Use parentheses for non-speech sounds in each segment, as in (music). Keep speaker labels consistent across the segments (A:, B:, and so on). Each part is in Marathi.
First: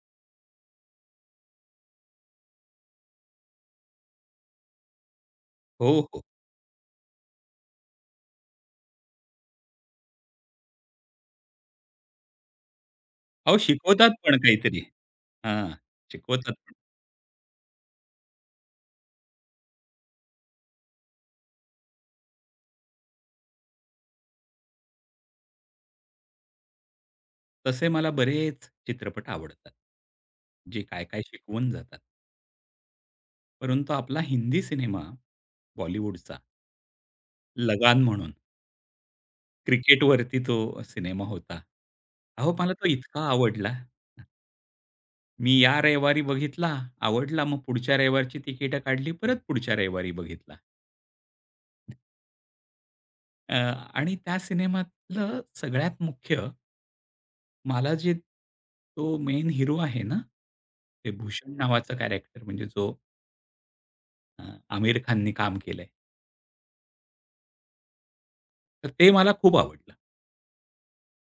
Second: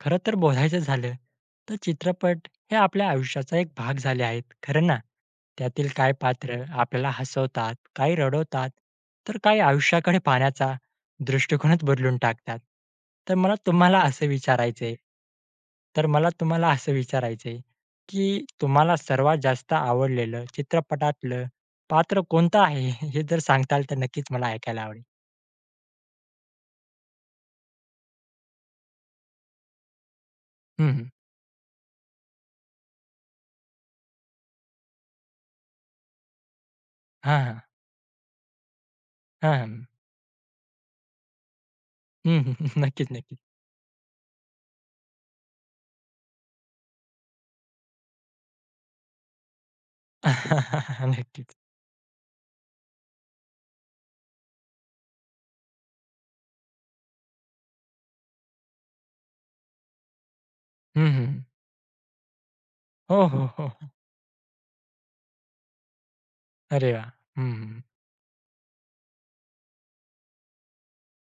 A: खरं तर बोलायचं झालं, तर चित्रपट हे आपल्या आयुष्याचा एक भाग झाले आहेत, खरं ना? त्यातील
B: हो,
A: काही
B: हो.
A: पात्र आपल्याला हसवतात, काही रडवतात, तर काही आयुष्याकडे पाहण्याचा दृष्टिकोनच बदलून टाकतात. तर मला
B: अहो,
A: तुम्हाला
B: शिकवतात
A: असं
B: पण काहीतरी.
A: विचारायचंय,
B: हां,
A: तर मला
B: शिकवतात
A: तुम्हाला
B: पण.
A: असं विचारायचंय, की तुम्हाला सर्वात जास्त आवडलेलं चित्रपटातलं पात्र कोणतं आहे? (laughs) हे जर सांगताल तर नक्कीच मला ऐकायला आवडेल.
B: तसे मला बरेच चित्रपट आवडतात. जे
A: हं, हं.
B: काय-काय शिकवून जातात. परंतु आपला हिंदी सिनेमा बॉलिवूडचा
A: हां, हां.
B: लगान म्हणून
A: हां, हां.
B: क्रिकेटवरती तो सिनेमा होता.
A: हं,
B: अहो, मला तो
A: नक्कीच,
B: इतका
A: नक्कीच.
B: आवडला. मी या रविवारी बघितला, आवडला. मग पुढच्या रविवारची तिकीटं काढली, परत पुढच्या रविवारी बघितला.
A: (laughs) नक्कीच.
B: अ, आणि त्या सिनेमातलं सगळ्यात मुख्य मला जे तो मेन हीरो आहे ना,
A: हं,
B: ते
A: हं.
B: भूषण नावाचा कॅरेक्टर म्हणजे जो
A: हो, हो, हो.
B: अ, आमिर खाननी काम केलंय.
A: अरे वाह! हं, हं.
B: तर ते मला खूप आवडलं.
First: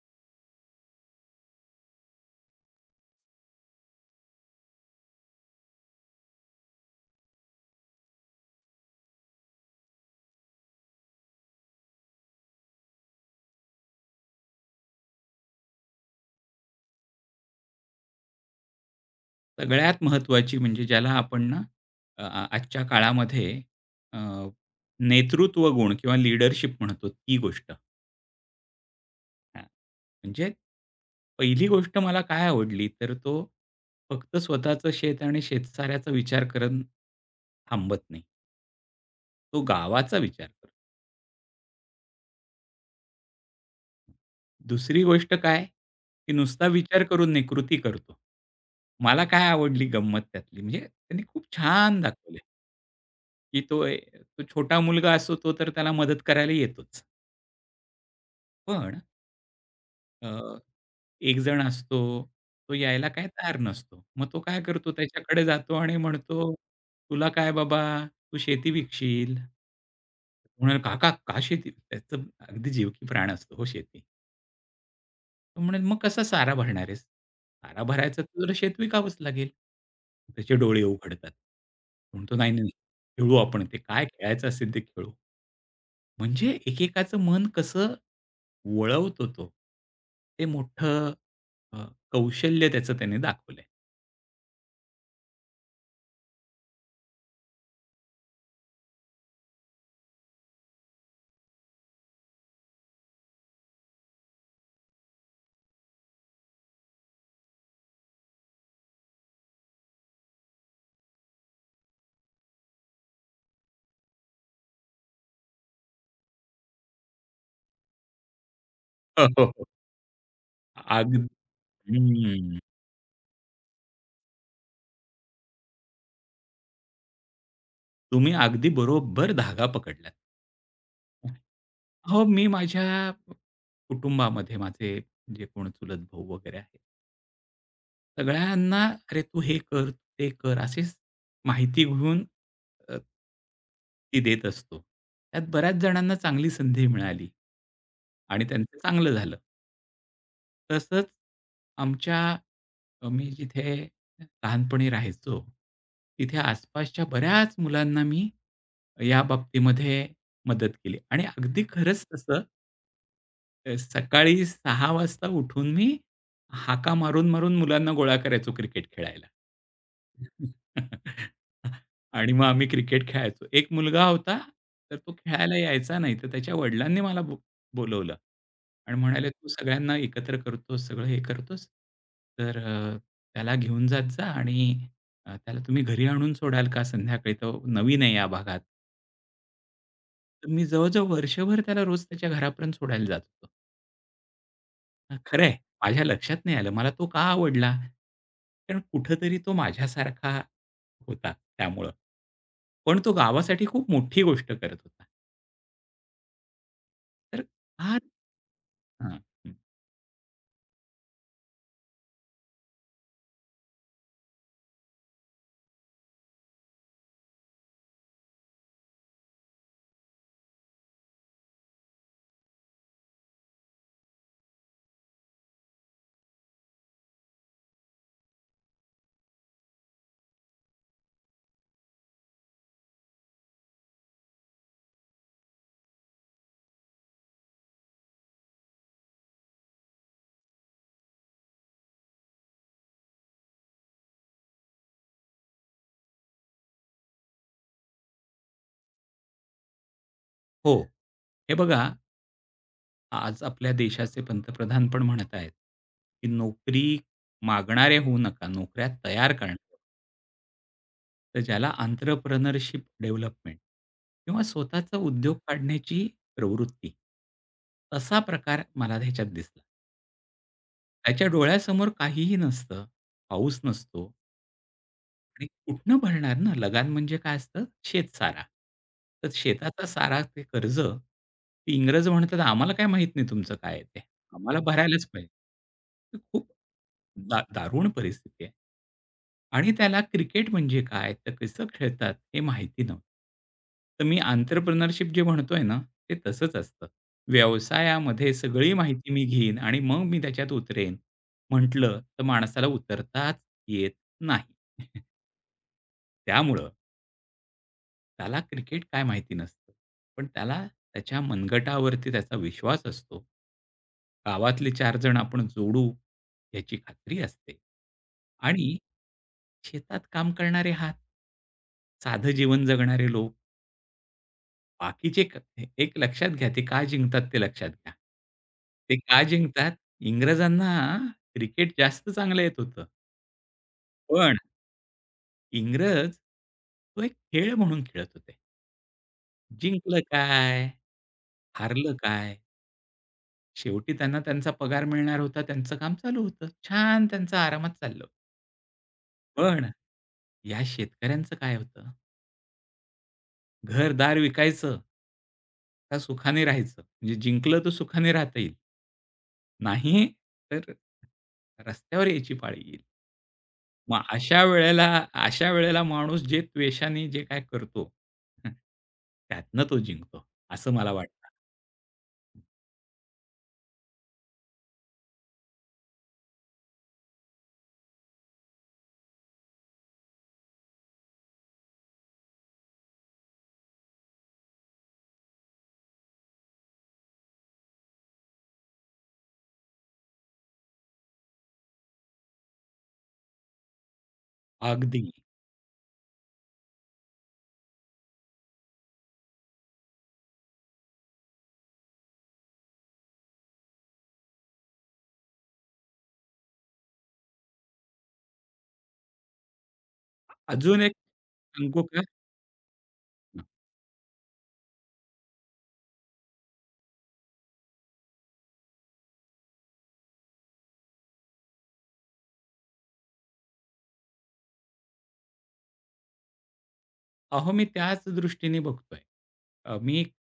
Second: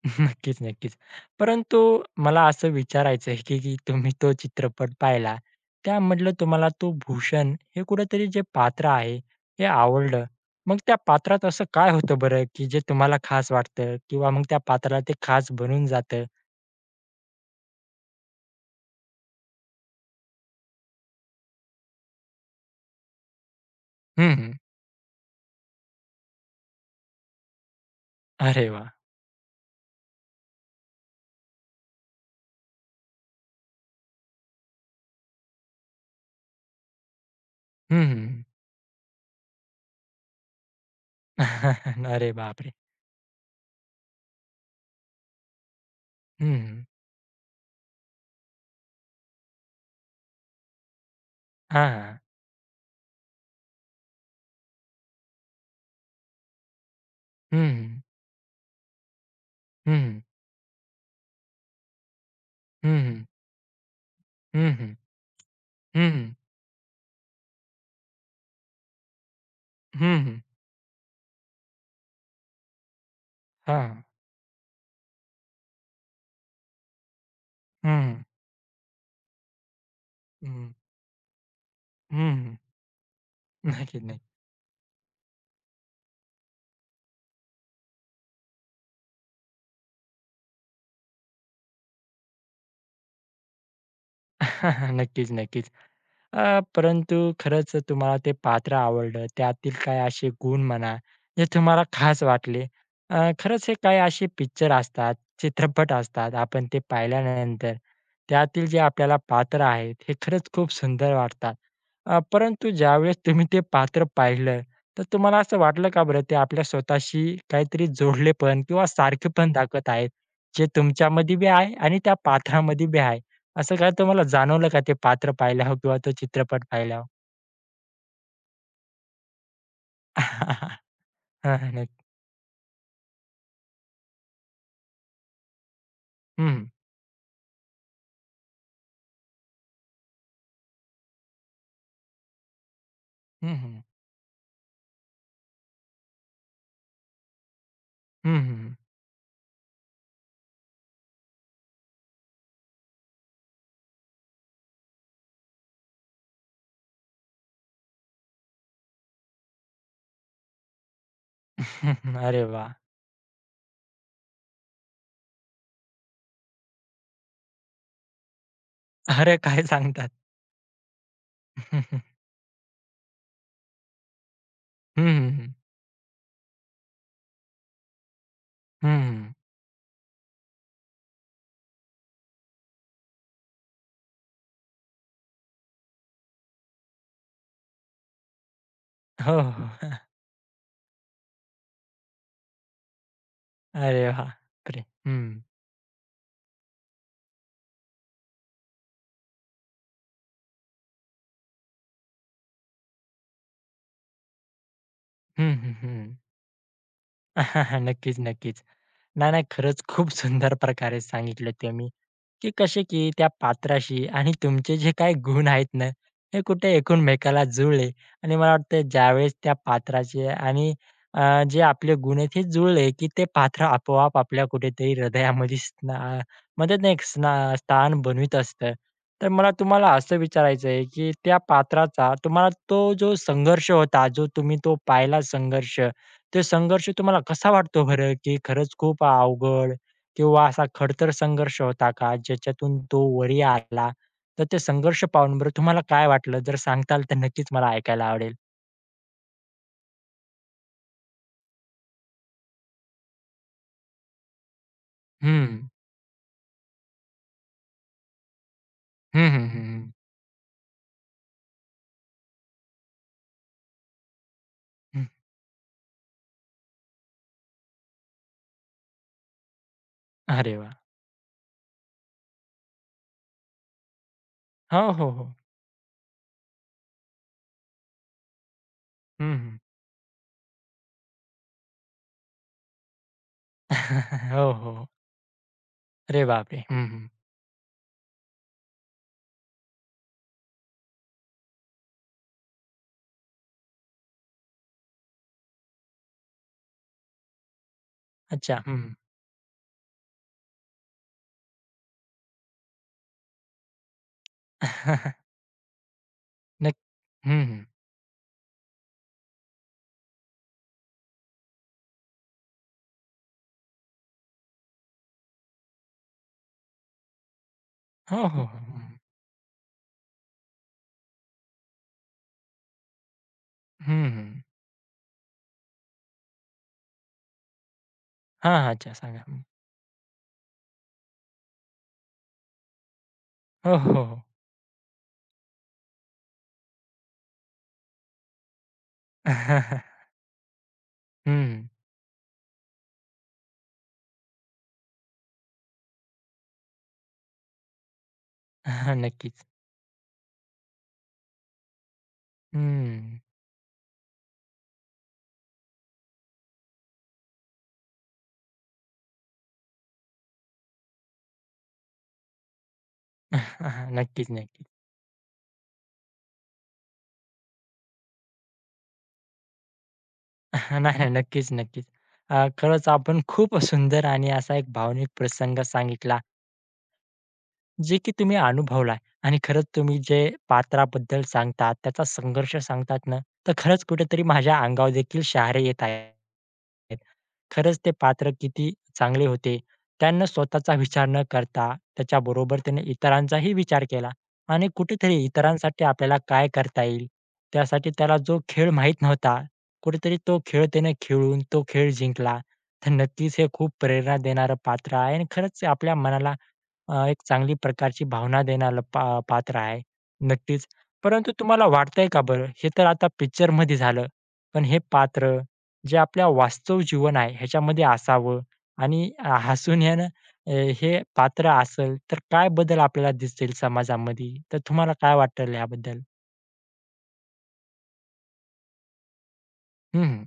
A: (laughs) नक्कीच, नक्कीच. परंतु मला असं विचारायचं आहे, की की तुम्ही तो चित्रपट पाहिला, त्यामधलं तुम्हाला तो भूषण हे कुठेतरी जे पात्र आहे, हे आवडलं. मग त्या पात्रात असं काय होतं बरं, की जे तुम्हाला खास वाटतं किंवा मग त्या पात्राला ते खास बनून जातं?
B: सगळ्यात महत्त्वाची म्हणजे ज्याला आपण ना अ, आ आजच्या काळामध्ये अ,
A: हं, हं.
B: नेतृत्व गुण किंवा लीडरशिप म्हणतो ती गोष्ट.
A: अरे वाह!
B: हां, म्हणजे पहिली गोष्ट मला काय आवडली तर तो फक्त स्वतःचं शेत आणि शेतसाऱ्याचा विचार करून थांबत
A: हं,
B: नाही.
A: हं.
B: तो गावाचा विचार करतो.
A: (laughs) अरे बापरे!
B: दुसरी गोष्ट काय, की
A: हं,
B: नुसता
A: हं.
B: विचार करून नाही, कृती करतो. मला काय आवडली गंमत त्यातली, म्हणजे त्यांनी खूप
A: हां,
B: छान
A: हां.
B: दाखवले, की तो छोटा मुलगा असतो, तो तर त्याला मदत करायला येतोच.
A: हं, हं.
B: पण
A: हं, हं.
B: अ, एक जण असतो, तो
A: हं,
B: यायला
A: हं.
B: काय तयार नसतो. मग तो काय
A: हं,
B: करतो,
A: हं.
B: त्याच्याकडे जातो आणि
A: हं, हं.
B: म्हणतो, "तुला काय बाबा, तू शेती विकशील."
A: हं, हं.
B: तो "काका, का शेती?" त्याचं अगदी जीव की प्राण असतो हो
A: हां.
B: शेती. तो म्हणेल, "मग कसा सारा भरणार आहेस? सारा
A: हं,
B: भरायचा तर जरा शेत विकावंच लागेल." त्याचे
A: हं.
B: डोळे उघडतात. म्हणतो,
A: हं,
B: "नाही,
A: हं.
B: नाही, खेळू आपण. ते
A: नक्कीच,
B: काय
A: नक्कीच.
B: खेळायचं असेल ते खेळू." म्हणजे एकेकाचं मन कसं वळवतो तो, ते मोठं अ, कौशल्य त्याचं त्याने दाखवलंय.
A: (laughs) नक्कीच, नक्कीच. परंतु खरंच तुम्हाला ते पात्र आवडलं. त्यातील काही असे गुण म्हणा, जे तुम्हाला खास वाटले. खरंच हे काही असे पिक्चर असतात, चित्रपट असतात, आपण ते पाहिल्यानंतर त्यातील जे आपल्याला पात्र आहेत, हे खरंच खूप सुंदर वाटतात. परंतु ज्यावेळेस तुम्ही ते पात्र पाहिलं, तर तुम्हाला असं वाटलं का बरं ते आपल्या स्वतःशी काहीतरी जोडलेपण किंवा
B: हो, हो,
A: सारखेपण
B: हो.
A: दाखवत आहेत, जे
B: अग
A: तुमच्यामध्ये बी आहे आणि त्या
B: हं.
A: पात्रामध्ये बी आहे? असं काय तुम्हाला जाणवलं का ते पात्र पाहिल्यावर किंवा तो चित्रपट पाहिल्यावर?
B: तुम्ही अगदी बरोबर धागा पकडलात.
A: (laughs) हां, नक्की.
B: हो, मी माझ्या कुटुंबामध्ये माझे जे कोण चुलत भाऊ वगैरे
A: हं,
B: आहेत सगळ्यांना "अरे, तू हे कर, ते कर" अशीच माहिती घेऊन अ,
A: हं, हं.
B: ती देत असतो. त्यात बऱ्याच जणांना चांगली संधी मिळाली आणि
A: हं,
B: त्यांचं चांगलं झालं. तसंच आमच्या मी जिथे लहानपणी राहायचो, तिथे आसपासच्या बऱ्याच मुलांना मी या बाबतीमध्ये मदत केली आणि अगदी खरंच
A: (laughs)
B: तसं,
A: अरे वा,
B: सकाळी 6:00 वाजता उठून मी हाका मारून-मारून मुलांना गोळा करायचो क्रिकेट खेळायला.
A: अरे काय सांगतात?
B: (laughs)
A: (laughs) हं,
B: आणि मग आम्ही क्रिकेट खेळायचो. एक मुलगा होता, तर
A: हं,
B: तो
A: हं.
B: खेळायला यायचा नाही. तर त्याच्या वडिलांनी मला बोलावलं आणि म्हणाले, "तू सगळ्यांना एकत्र करतोस, सगळं हे करतोस, तर त्याला घेऊन जात जा आणि त्याला तुम्ही घरी आणून सोडाल का संध्याकाळी? तो नवीन आहे या भागात."
A: हो, हो. हो.
B: तर मी जवळ वर्षभर त्याला रोज त्याच्या घरापर्यंत सोडायला जात होतो.
A: अरे वा, बापरे! हं.
B: खरं माझ्या लक्षात नाही आलं. मला तो का आवडला? कारण कुठेतरी तो माझ्यासारखा होता त्यामुळं. पण तो गावासाठी खूप मोठी गोष्ट करत होता.
A: हं, हं, हं.
B: तर
A: (laughs)
B: हां,
A: नक्कीच, नक्कीच.
B: हां.
A: नाही, नाही. खरंच खूप सुंदर प्रकारे सांगितलं तुम्ही. की कसे की त्या पात्राशी आणि तुमचे जे काही गुण आहेत ना, हे कुठे एकमेकाला जुळले आणि मला वाटतं ज्यावेळेस त्या पात्राचे आणि अ, जे आपले गुण आहेत हे जुळले, की ते पात्र आपोआप आपल्या कुठेतरी हृदयामध्ये स्ना म्हणतात ना एक स्ना स्थान बनवीत असतं. तर मला तुम्हाला असं विचारायचं आहे, की त्या पात्राचा तुम्हाला तो जो संघर्ष होता, जो तुम्ही तो पाहिला संघर्ष, तो संघर्ष तुम्हाला कसा वाटतो बरं, की खरंच खूप अवघड किंवा असा खडतर संघर्ष होता का ज्याच्यातून तो वरी आला? तर ते संघर्ष पाहून बरं तुम्हाला काय वाटलं? जर सांगताल तर नक्कीच मला ऐकायला आवडेल.
B: हो. हे बघा, आज आपल्या देशाचे पंतप्रधान पण म्हणत आहेत,
A: हं.
B: की नोकरी मागणारे होऊ नका, नोकऱ्या
A: हं,
B: तयार
A: हं,
B: करणं.
A: हं, हं.
B: तर ज्याला एंटरप्रेन्योरशिप डेव्हलपमेंट किंवा स्वतःचा
A: हं.
B: उद्योग काढण्याची प्रवृत्ती, तसा प्रकार मला ह्याच्यात दिसला.
A: अरे वाह!
B: त्याच्या डोळ्यासमोर काहीही नसतं. पाऊस नसतो
A: हो, हो, हो.
B: आणि कुठनं भरणार ना? लगान म्हणजे काय असतं? शेतसारा. तर
A: हं, हं.
B: शेताचा सारा ते कर्ज ते इंग्रज म्हणतात, "आम्हाला काय माहीत नाही तुमचं काय आहे ते.
A: (laughs) हो,
B: आम्हाला
A: हो.
B: भरायलाच पाहिजे." तर
A: अरे
B: खूप
A: बापरे! हं, हं.
B: दारुण परिस्थिती आहे. आणि त्याला क्रिकेट म्हणजे काय? तर कसं खेळतात? हे माहिती नव्हतं. तर मी एंटरप्रेन्योरशिप जे म्हणतोय ना, ते तसंच असतं. व्यवसायामध्ये
A: अच्छा.
B: सगळी
A: हं, हं.
B: माहिती मी घेईन आणि मग मी त्याच्यात उतरेन म्हटलं, तर माणसाला उतरताच येत नाही. (laughs)
A: (laughs)
B: त्यामुळं
A: नक्क हं, हं.
B: त्याला क्रिकेट काय माहिती नसतं. पण त्याला त्याच्या मनगटावरती त्याचा विश्वास असतो. गावातले 4 जण आपण जोडू याची खात्री असते
A: हो, हो, हो.
B: आणि शेतात काम करणारे हात साधं जीवन जगणारे लोक
A: हं, हं, हं.
B: बाकीचे क एक लक्षात घ्या, ते का जिंकतात ते लक्षात घ्या.
A: हां, हां. अच्छा
B: ते का
A: सांगा. हं.
B: जिंकतात? इंग्रजांना क्रिकेट जास्त चांगलं येत होतं.
A: हो, हो, हो.
B: पण इंग्रज तो एक खेळ म्हणून खेळत होते. जिंकलं
A: (laughs)
B: काय?
A: हं.
B: हारलं काय? शेवटी त्यांना त्यांचा पगार मिळणार होता. त्यांचं काम चालू होतं. छान त्यांचं आरामात चाललं.
A: (laughs) नक्कीच.
B: पण या शेतकऱ्यांचं काय होतं?
A: हं.
B: घर विकायचं का सुखाने राहायचं? म्हणजे जिंकलं तर सुखाने राहता येईल. नाही, तर रस्त्यावर यायची पाळी येईल.
A: (laughs)
B: मग
A: नक्कीच,
B: अशा
A: नक्कीच.
B: वेळेला अशा वेळेला माणूस जे त्वेषाने जे काय करतो, (laughs) त्यातनं तो जिंकतो,
A: (laughs)
B: असं
A: नाही,
B: मला
A: नाही.
B: वाटतं.
A: नक्कीच, नक्कीच. खरंच आपण खूप सुंदर आणि असा एक भावनिक प्रसंग सांगितला, जे की तुम्ही अनुभवलाय आणि खरंच तुम्ही जे पात्राबद्दल सांगतात, त्याचा संघर्ष सांगतात ना, तर खरंच कुठेतरी माझ्या अंगावर देखील शहारे येत आहेत. खरंच ते पात्र किती चांगले होते. त्यांना स्वतःचा विचार न करता त्याच्याबरोबर त्याने इतरांचाही विचार केला आणि
B: अगदी.
A: कुठेतरी इतरांसाठी आपल्याला काय करता येईल, त्यासाठी त्याला जो खेळ माहित नव्हता, कुठेतरी तो खेळ त्याने खेळून तो खेळ जिंकला. तर नक्कीच हे खूप प्रेरणा देणारं पात्र आहे आणि खरंच आपल्या मनाला एक चांगली प्रकारची भावना देणारं पात्र आहे. नक्कीच.
B: अजून एक
A: परंतु तुम्हाला
B: सांगू का?
A: वाटतंय का बरं, हे तर आता पिक्चरमध्ये झालं, पण हे पात्र जे आपल्या वास्तव जीवन आहे ह्याच्यामध्ये असावं आणि हसून अ, हे पात्र असेल तर काय बदल आपल्याला दिसतील समाजामध्ये? तर तुम्हाला काय वाटेल ह्याबद्दल?
B: अहो, मी त्याच दृष्टीने बघतोय.
A: हं,
B: मी
A: हं.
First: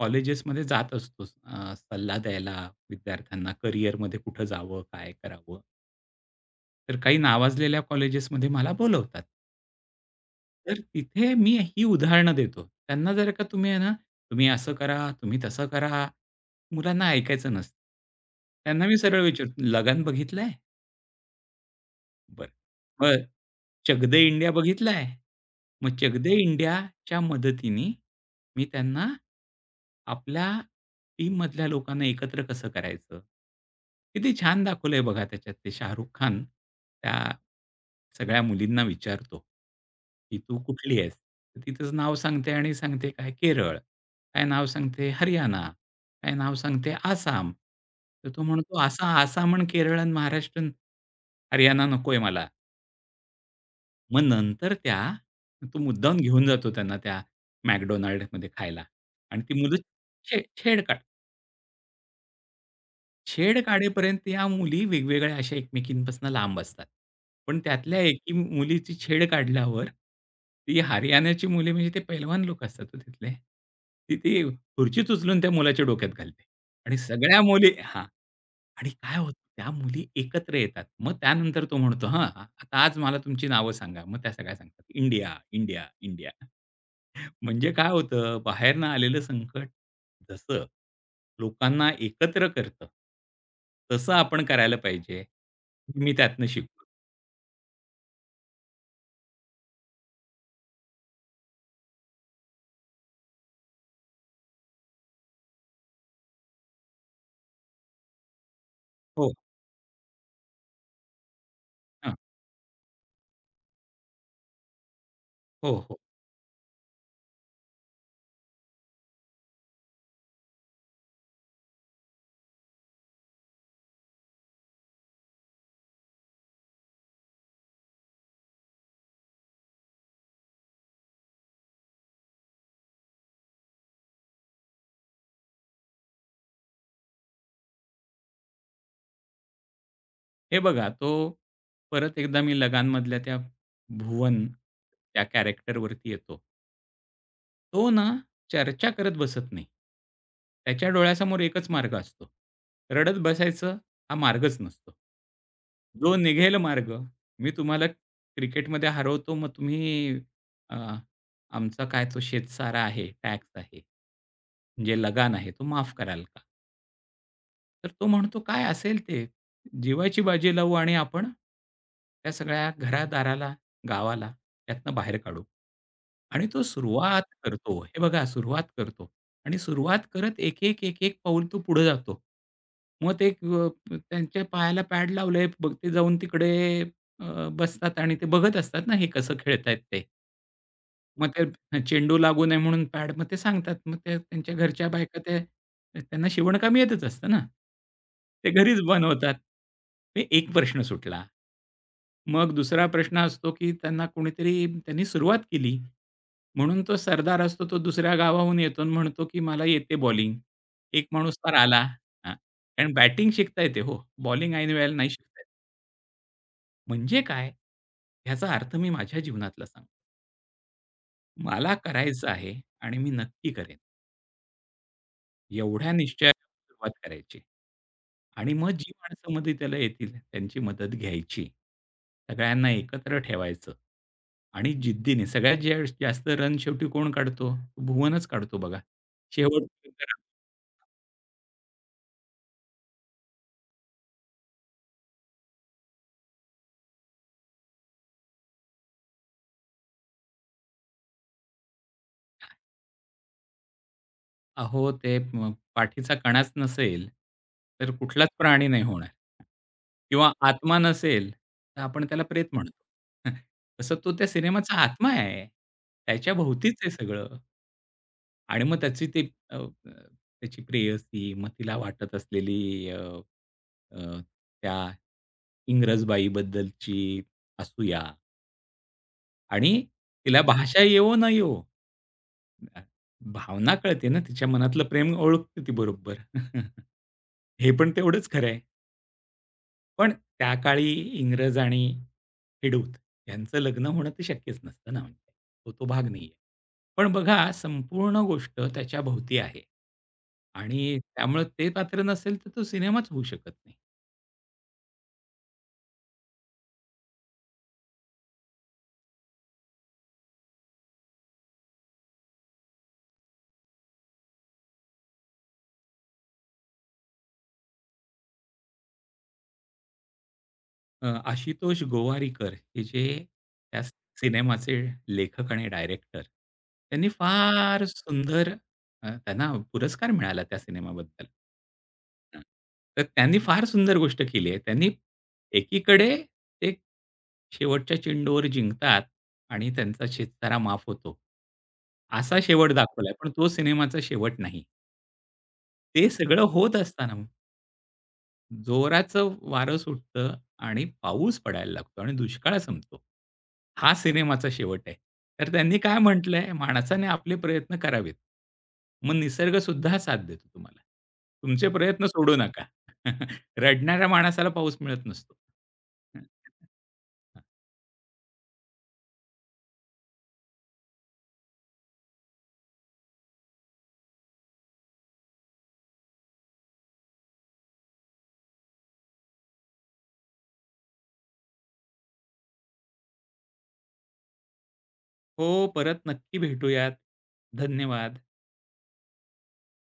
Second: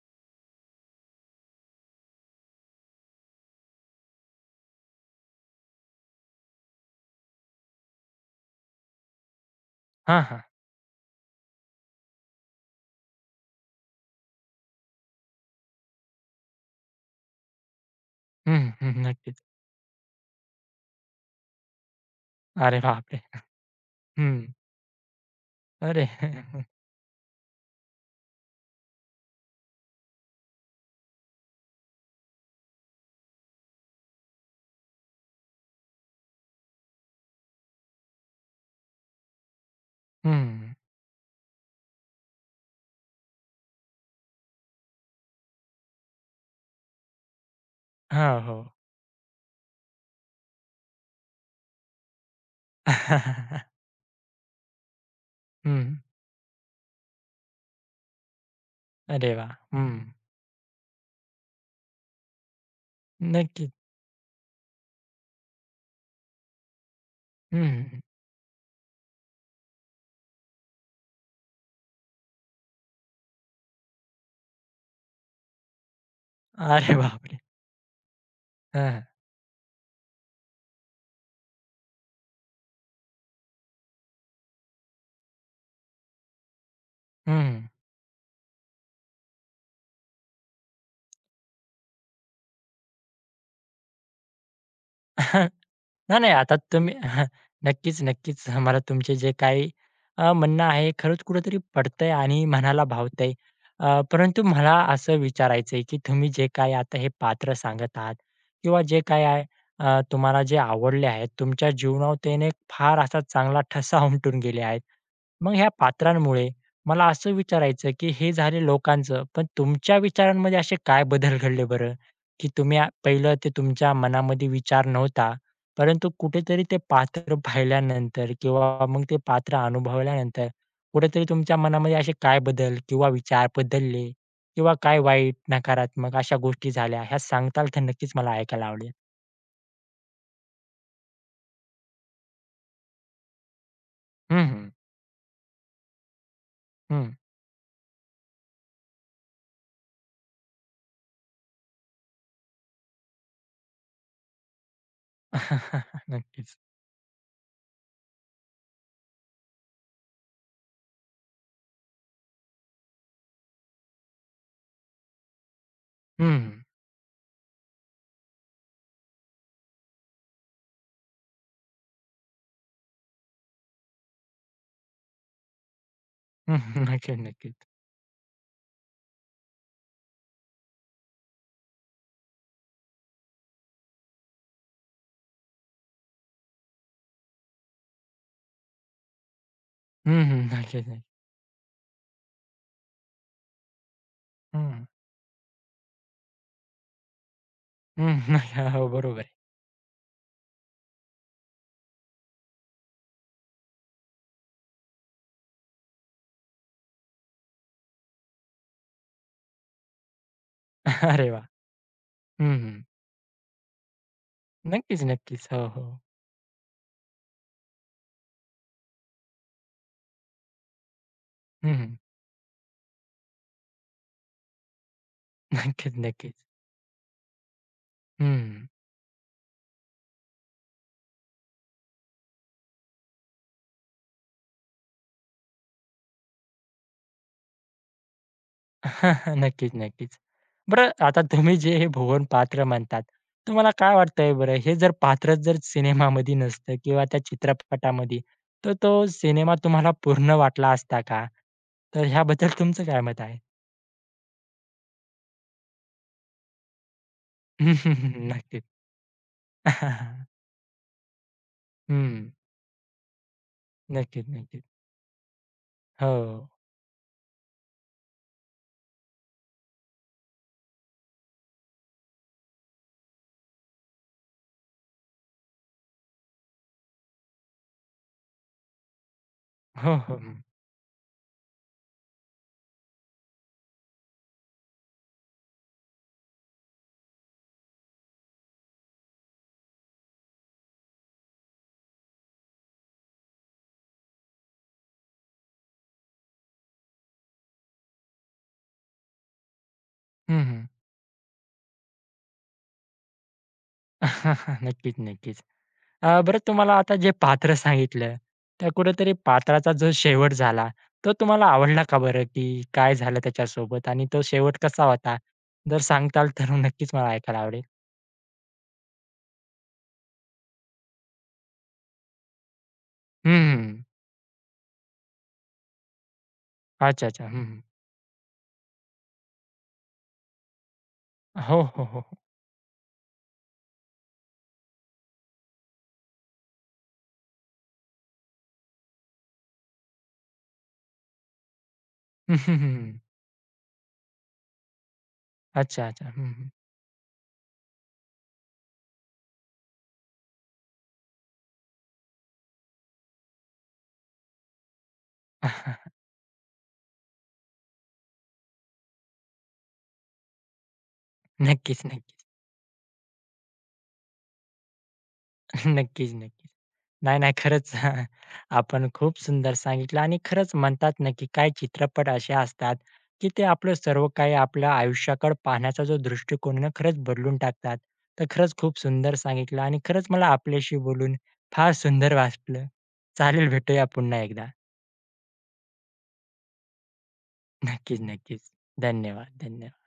B: कॉलेजेसमध्ये जात असतो, सल्ला द्यायला विद्यार्थ्यांना करिअरमध्ये कुठं जावं, काय करावं? तर काही नावाजलेल्या कॉलेजेसमध्ये मला बोलवतात.
A: हां, हां.
B: तर तिथे मी ही उदाहरणं देतो. त्यांना जर का तुम्ही आहे ना, तुम्ही असं करा, तुम्ही तसं करा. मुलांना ऐकायचं नसतं.
A: हं,
B: त्यांना मी सरळ
A: नक्कीच.
B: विचारतो, "लगान बघितलाय?" बरं.
A: अरे बापरे!
B: मग चक दे
A: हं.
B: इंडिया बघितलाय? मग
A: अरे!
B: चक दे
A: (laughs)
B: इंडियाच्या मदतीने मी त्यांना आपल्या टीममधल्या लोकांना एकत्र कसं करायचं? किती छान दाखवलंय बघा त्याच्यात ते शाहरुख खान त्या सगळ्या मुलींना विचारतो, की "तू
A: हं.
B: कुठली आहेस?" तर ती तिचं नाव सांगते आणि सांगते काय केरळ. काय नाव सांगते हरियाणा. काय नाव सांगते? आसाम. तर
A: हां,
B: तो
A: हो.
B: म्हणतो, "असा आसाम आणि केरळ आणि महाराष्ट्र आणि हरियाणा नकोय मला."
A: (laughs)
B: मग नंतर तो
A: हं.
B: मुद्दामून घेऊन जातो त्यांना त्या McDonald'sमध्ये खायला
A: अरे
B: आणि
A: वाह!
B: ती मुलं
A: हं.
B: छे छेड काढ छेड
A: नक्कीच.
B: काढेपर्यंत या मुली वेगवेगळ्या अशा एकमेकींपासून लांब असतात. पण
A: हं, हं,
B: त्यातल्या
A: हं.
B: एकी मुलीची छेड काढल्यावर ती हरियाणाची मुली म्हणजे ते पैलवान लोक असतात हो तिथले. ती ती खुर्चीच उचलून त्या मुलाच्या डोक्यात घालते
A: अरे
B: आणि
A: बापरे!
B: सगळ्या मुली
A: हां,
B: आणि
A: हां.
B: काय होतं त्या मुली एकत्र येतात. मग त्यानंतर तो म्हणतो, "हां, आता आज मला तुमची नावं सांगा." मग त्या सगळ्या सांगतात, "इंडिया, इंडिया, इंडिया."
A: हं.
B: म्हणजे काय होतं बाहेरनं आलेलं संकट जसं लोकांना एकत्र करतं, तसं आपण करायला पाहिजे.
A: (laughs)
B: मी
A: नाही, नाही.
B: त्यातनं
A: आता
B: शिकलो.
A: तुम्ही (laughs) नक्कीच, नक्कीच. मला तुमचे जे काही म्हणणं आहे खरंच कुठेतरी पटतंय आणि मनाला भावतंय. परंतु मला असं विचारायचंय, की तुम्ही जे काही आता हे पात्र सांगत आहात किंवा जे काही
B: हो,
A: आहे तुम्हाला जे आवडले आहेत, तुमच्या
B: हां.
A: जीवनावर त्याने फार असा चांगला ठसा उमटून गेले आहेत. मग ह्या
B: हो, हो.
A: पात्रांमुळे मला असं विचारायचं, की हे झाले लोकांचं, पण तुमच्या विचारांमध्ये असे काय बदल घडले बरं? की तुम्ही पहिलं ते तुमच्या मनामध्ये विचार नव्हता, परंतु कुठेतरी ते पात्र पाहिल्यानंतर किंवा मग ते पात्र अनुभवल्यानंतर कुठेतरी तुमच्या मनामध्ये असे काय बदल किंवा विचार बदलले किंवा काय वाईट, नकारात्मक अशा गोष्टी झाल्या, ह्या सांगताल तर नक्कीच मला ऐकायला आवडेल.
B: हे बघा तो परत एकदा मी लगानमधल्या त्या भुवन
A: हं, हं.
B: त्या कॅरेक्टरवरती येतो. तो ना चर्चा करत बसत नाही. त्याच्या डोळ्यासमोर एकच मार्ग असतो. रडत बसायचं हा मार्गच नसतो.
A: (laughs)
B: जो निघेल
A: नक्कीच.
B: मार्ग, मी तुम्हाला क्रिकेटमध्ये हरवतो, मग तुम्ही अ, आमचा काय तो शेतसारा आहे, टॅक्स आहे, जे लगान आहे, तो माफ कराल
A: हं,
B: का?
A: हं.
B: तर तो म्हणतो, "काय असेल ते, जीवाची बाजी लावू आणि आपण त्या सगळ्या घरादाराला, गावाला त्यातनं बाहेर काढू." आणि तो
A: (laughs) नक्कीच,
B: सुरुवात
A: नक्कीच.
B: करतो. हे बघा सुरुवात करतो आणि सुरुवात करत एक, एक, एक, एक पाऊल तो पुढे जातो. मग ते एक, त्यांच्या पायाला पॅड लावलंय, मग ते जाऊन तिकडे बसतात आणि ते बघत असतात ना, हे कसं खेळतायत ते.
A: हं, हं. नक्कीच, नक्कीच.
B: मग ते चेंडू लागू नये म्हणून पॅड, मग ते सांगतात. मग ते त्यांच्या
A: हं.
B: घरच्या बायका ते त्यांना शिवणकाम येतच असतं ना.
A: हं.
B: ते
A: (laughs)
B: घरीच
A: हो, बरोबर आहे.
B: बनवतात. ते एक प्रश्न सुटला. मग दुसरा प्रश्न असतो, की त्यांना कोणीतरी त्यांनी सुरुवात केली म्हणून तो सरदार असतो, तो दुसऱ्या गावाहून येतो आणि म्हणतो, की "मला येते बॉलिंग." एक
A: (laughs) अरे
B: माणूस
A: वाह!
B: तर आला हां,
A: हं, हं.
B: कारण बॅटिंग शिकता येते हो, बॉलिंग ऐन वेळेला
A: नक्कीच,
B: नाही शिकता येत.
A: नक्कीच. हो, हो.
B: म्हणजे काय? ह्याचा अर्थ मी माझ्या जीवनातला सांगतो. मला
A: हं, हं.
B: करायचं आहे आणि मी नक्की करेन.
A: (laughs)
B: एवढ्या
A: नक्कीच, नक्कीच.
B: निश्चयाने सुरुवात करायची. आणि
A: हं.
B: मग जी माणसं मध्ये त्याला येतील त्यांची मदत घ्यायची. सगळ्यांना एकत्र ठेवायचं आणि जिद्दीने सगळ्यात ज्या जास्त रन शेवटी कोण काढतो? भुवनच काढतो बघा.
A: (laughs)
B: शेवट
A: नक्कीच,
B: जर
A: नक्कीच. बरं आता तुम्ही जे हे भुवन पात्र म्हणतात, तुम्हाला काय वाटतंय बरं हे जर पात्रच जर सिनेमामध्ये नसतं किंवा त्या चित्रपटामध्ये, तर तो सिनेमा तुम्हाला पूर्ण वाटला असता का? तर ह्याबद्दल तुमचं काय मत आहे?
B: अहो, ते पाठीचा कणाच नसेल, तर कुठलाच
A: (laughs) नक्कीच.
B: प्राणी नाही होणार
A: (laughs)
B: किंवा आत्मा नसेल, तर आपण त्याला
A: हं.
B: प्रेत म्हणतो. (laughs) तसं तो त्या
A: नक्कीच, नक्कीच.
B: सिनेमाचा आत्मा आहे.
A: हो.
B: त्याच्याभोवतीच आहे सगळं. आणि मग त्याची ते अ, अ, त्याची प्रेयसी, मग तिला वाटत असलेली अ, अ, त्या इंग्रजबाईबद्दलची असूया आणि
A: हो, हो.
B: तिला भाषा येवो ना येवो, अ, भावना कळते ना तिच्या मनातलं प्रेम ओळखते ती बरोबर. (laughs) हे पण तेवढंच खरं आहे. पण त्या काळी इंग्रज आणि खेडूत यांचं लग्न होणं तर शक्यच नसतं ना म्हणजे. तो तो भाग नाहीये. पण बघा संपूर्ण गोष्ट त्याच्याभोवती आहे
A: हं, हं.
B: आणि त्यामुळे ते पात्र नसेल तर तो सिनेमाच होऊ शकत नाही.
A: (laughs) नक्कीच, नक्कीच. बरं तुम्हाला आता जे पात्र सांगितलं, त्या कुठेतरी पात्राचा जो शेवट झाला, तो तुम्हाला आवडला का बरं? की काय झालं त्याच्यासोबत आणि तो शेवट कसा होता? जर सांगताल तर नक्कीच मला ऐकायला आवडेल.
B: आशुतोष गोवारीकर हे जे
A: हं,
B: त्या सिनेमाचे लेखक आणि डायरेक्टर,
A: अच्छा,
B: त्यांनी
A: अच्छा. हं,
B: फार सुंदर, त्यांना पुरस्कार मिळाला त्या सिनेमाबद्दल.
A: हो, हो, हो, हो.
B: हं. तर त्यांनी फार सुंदर गोष्ट केली आहे. त्यांनी एकीकडे ते शेवटच्या चेंडूवर जिंकतात आणि त्यांचा शेतकरा माफ होतो.
A: हं,
B: असा
A: हं,
B: शेवट
A: हं.
B: दाखवलाय, पण तो सिनेमाचा शेवट नाही.
A: अच्छा,
B: ते
A: अच्छा. हं,
B: सगळं
A: हं.
B: होत असताना जोराचं वारं सुटतं आणि पाऊस पडायला लागतो आणि दुष्काळ संपतो. हा सिनेमाचा शेवट आहे. तर त्यांनी काय
A: (laughs)
B: म्हटलंय, माणसाने आपले प्रयत्न करावेत. मग निसर्गसुद्धा साथ देतो तुम्हाला. तुमचे
A: नक्कीच,
B: प्रयत्न
A: नक्कीच.
B: सोडू नका. (laughs) रडणाऱ्या माणसाला पाऊस मिळत नसतो.
A: (laughs) नक्कीच, नक्कीच.
B: (laughs)
A: नाही, नाही. खरंच (laughs) आपण खूप सुंदर सांगितलं आणि खरंच म्हणतात ना, की काही चित्रपट असे असतात, की ते आपलं सर्व काही आपल्या आयुष्याकडे पाहण्याचा जो दृष्टिकोन आहे ना, खरंच बदलून टाकतात. तर खरंच खूप सुंदर सांगितलं आणि खरंच मला आपल्याशी बोलून फार सुंदर वाटलं. चालेल, भेटूया पुन्हा एकदा.
B: हो, परत नक्की भेटूयात.
A: नक्कीच,
B: धन्यवाद.
A: नक्कीच. धन्यवाद, धन्यवाद.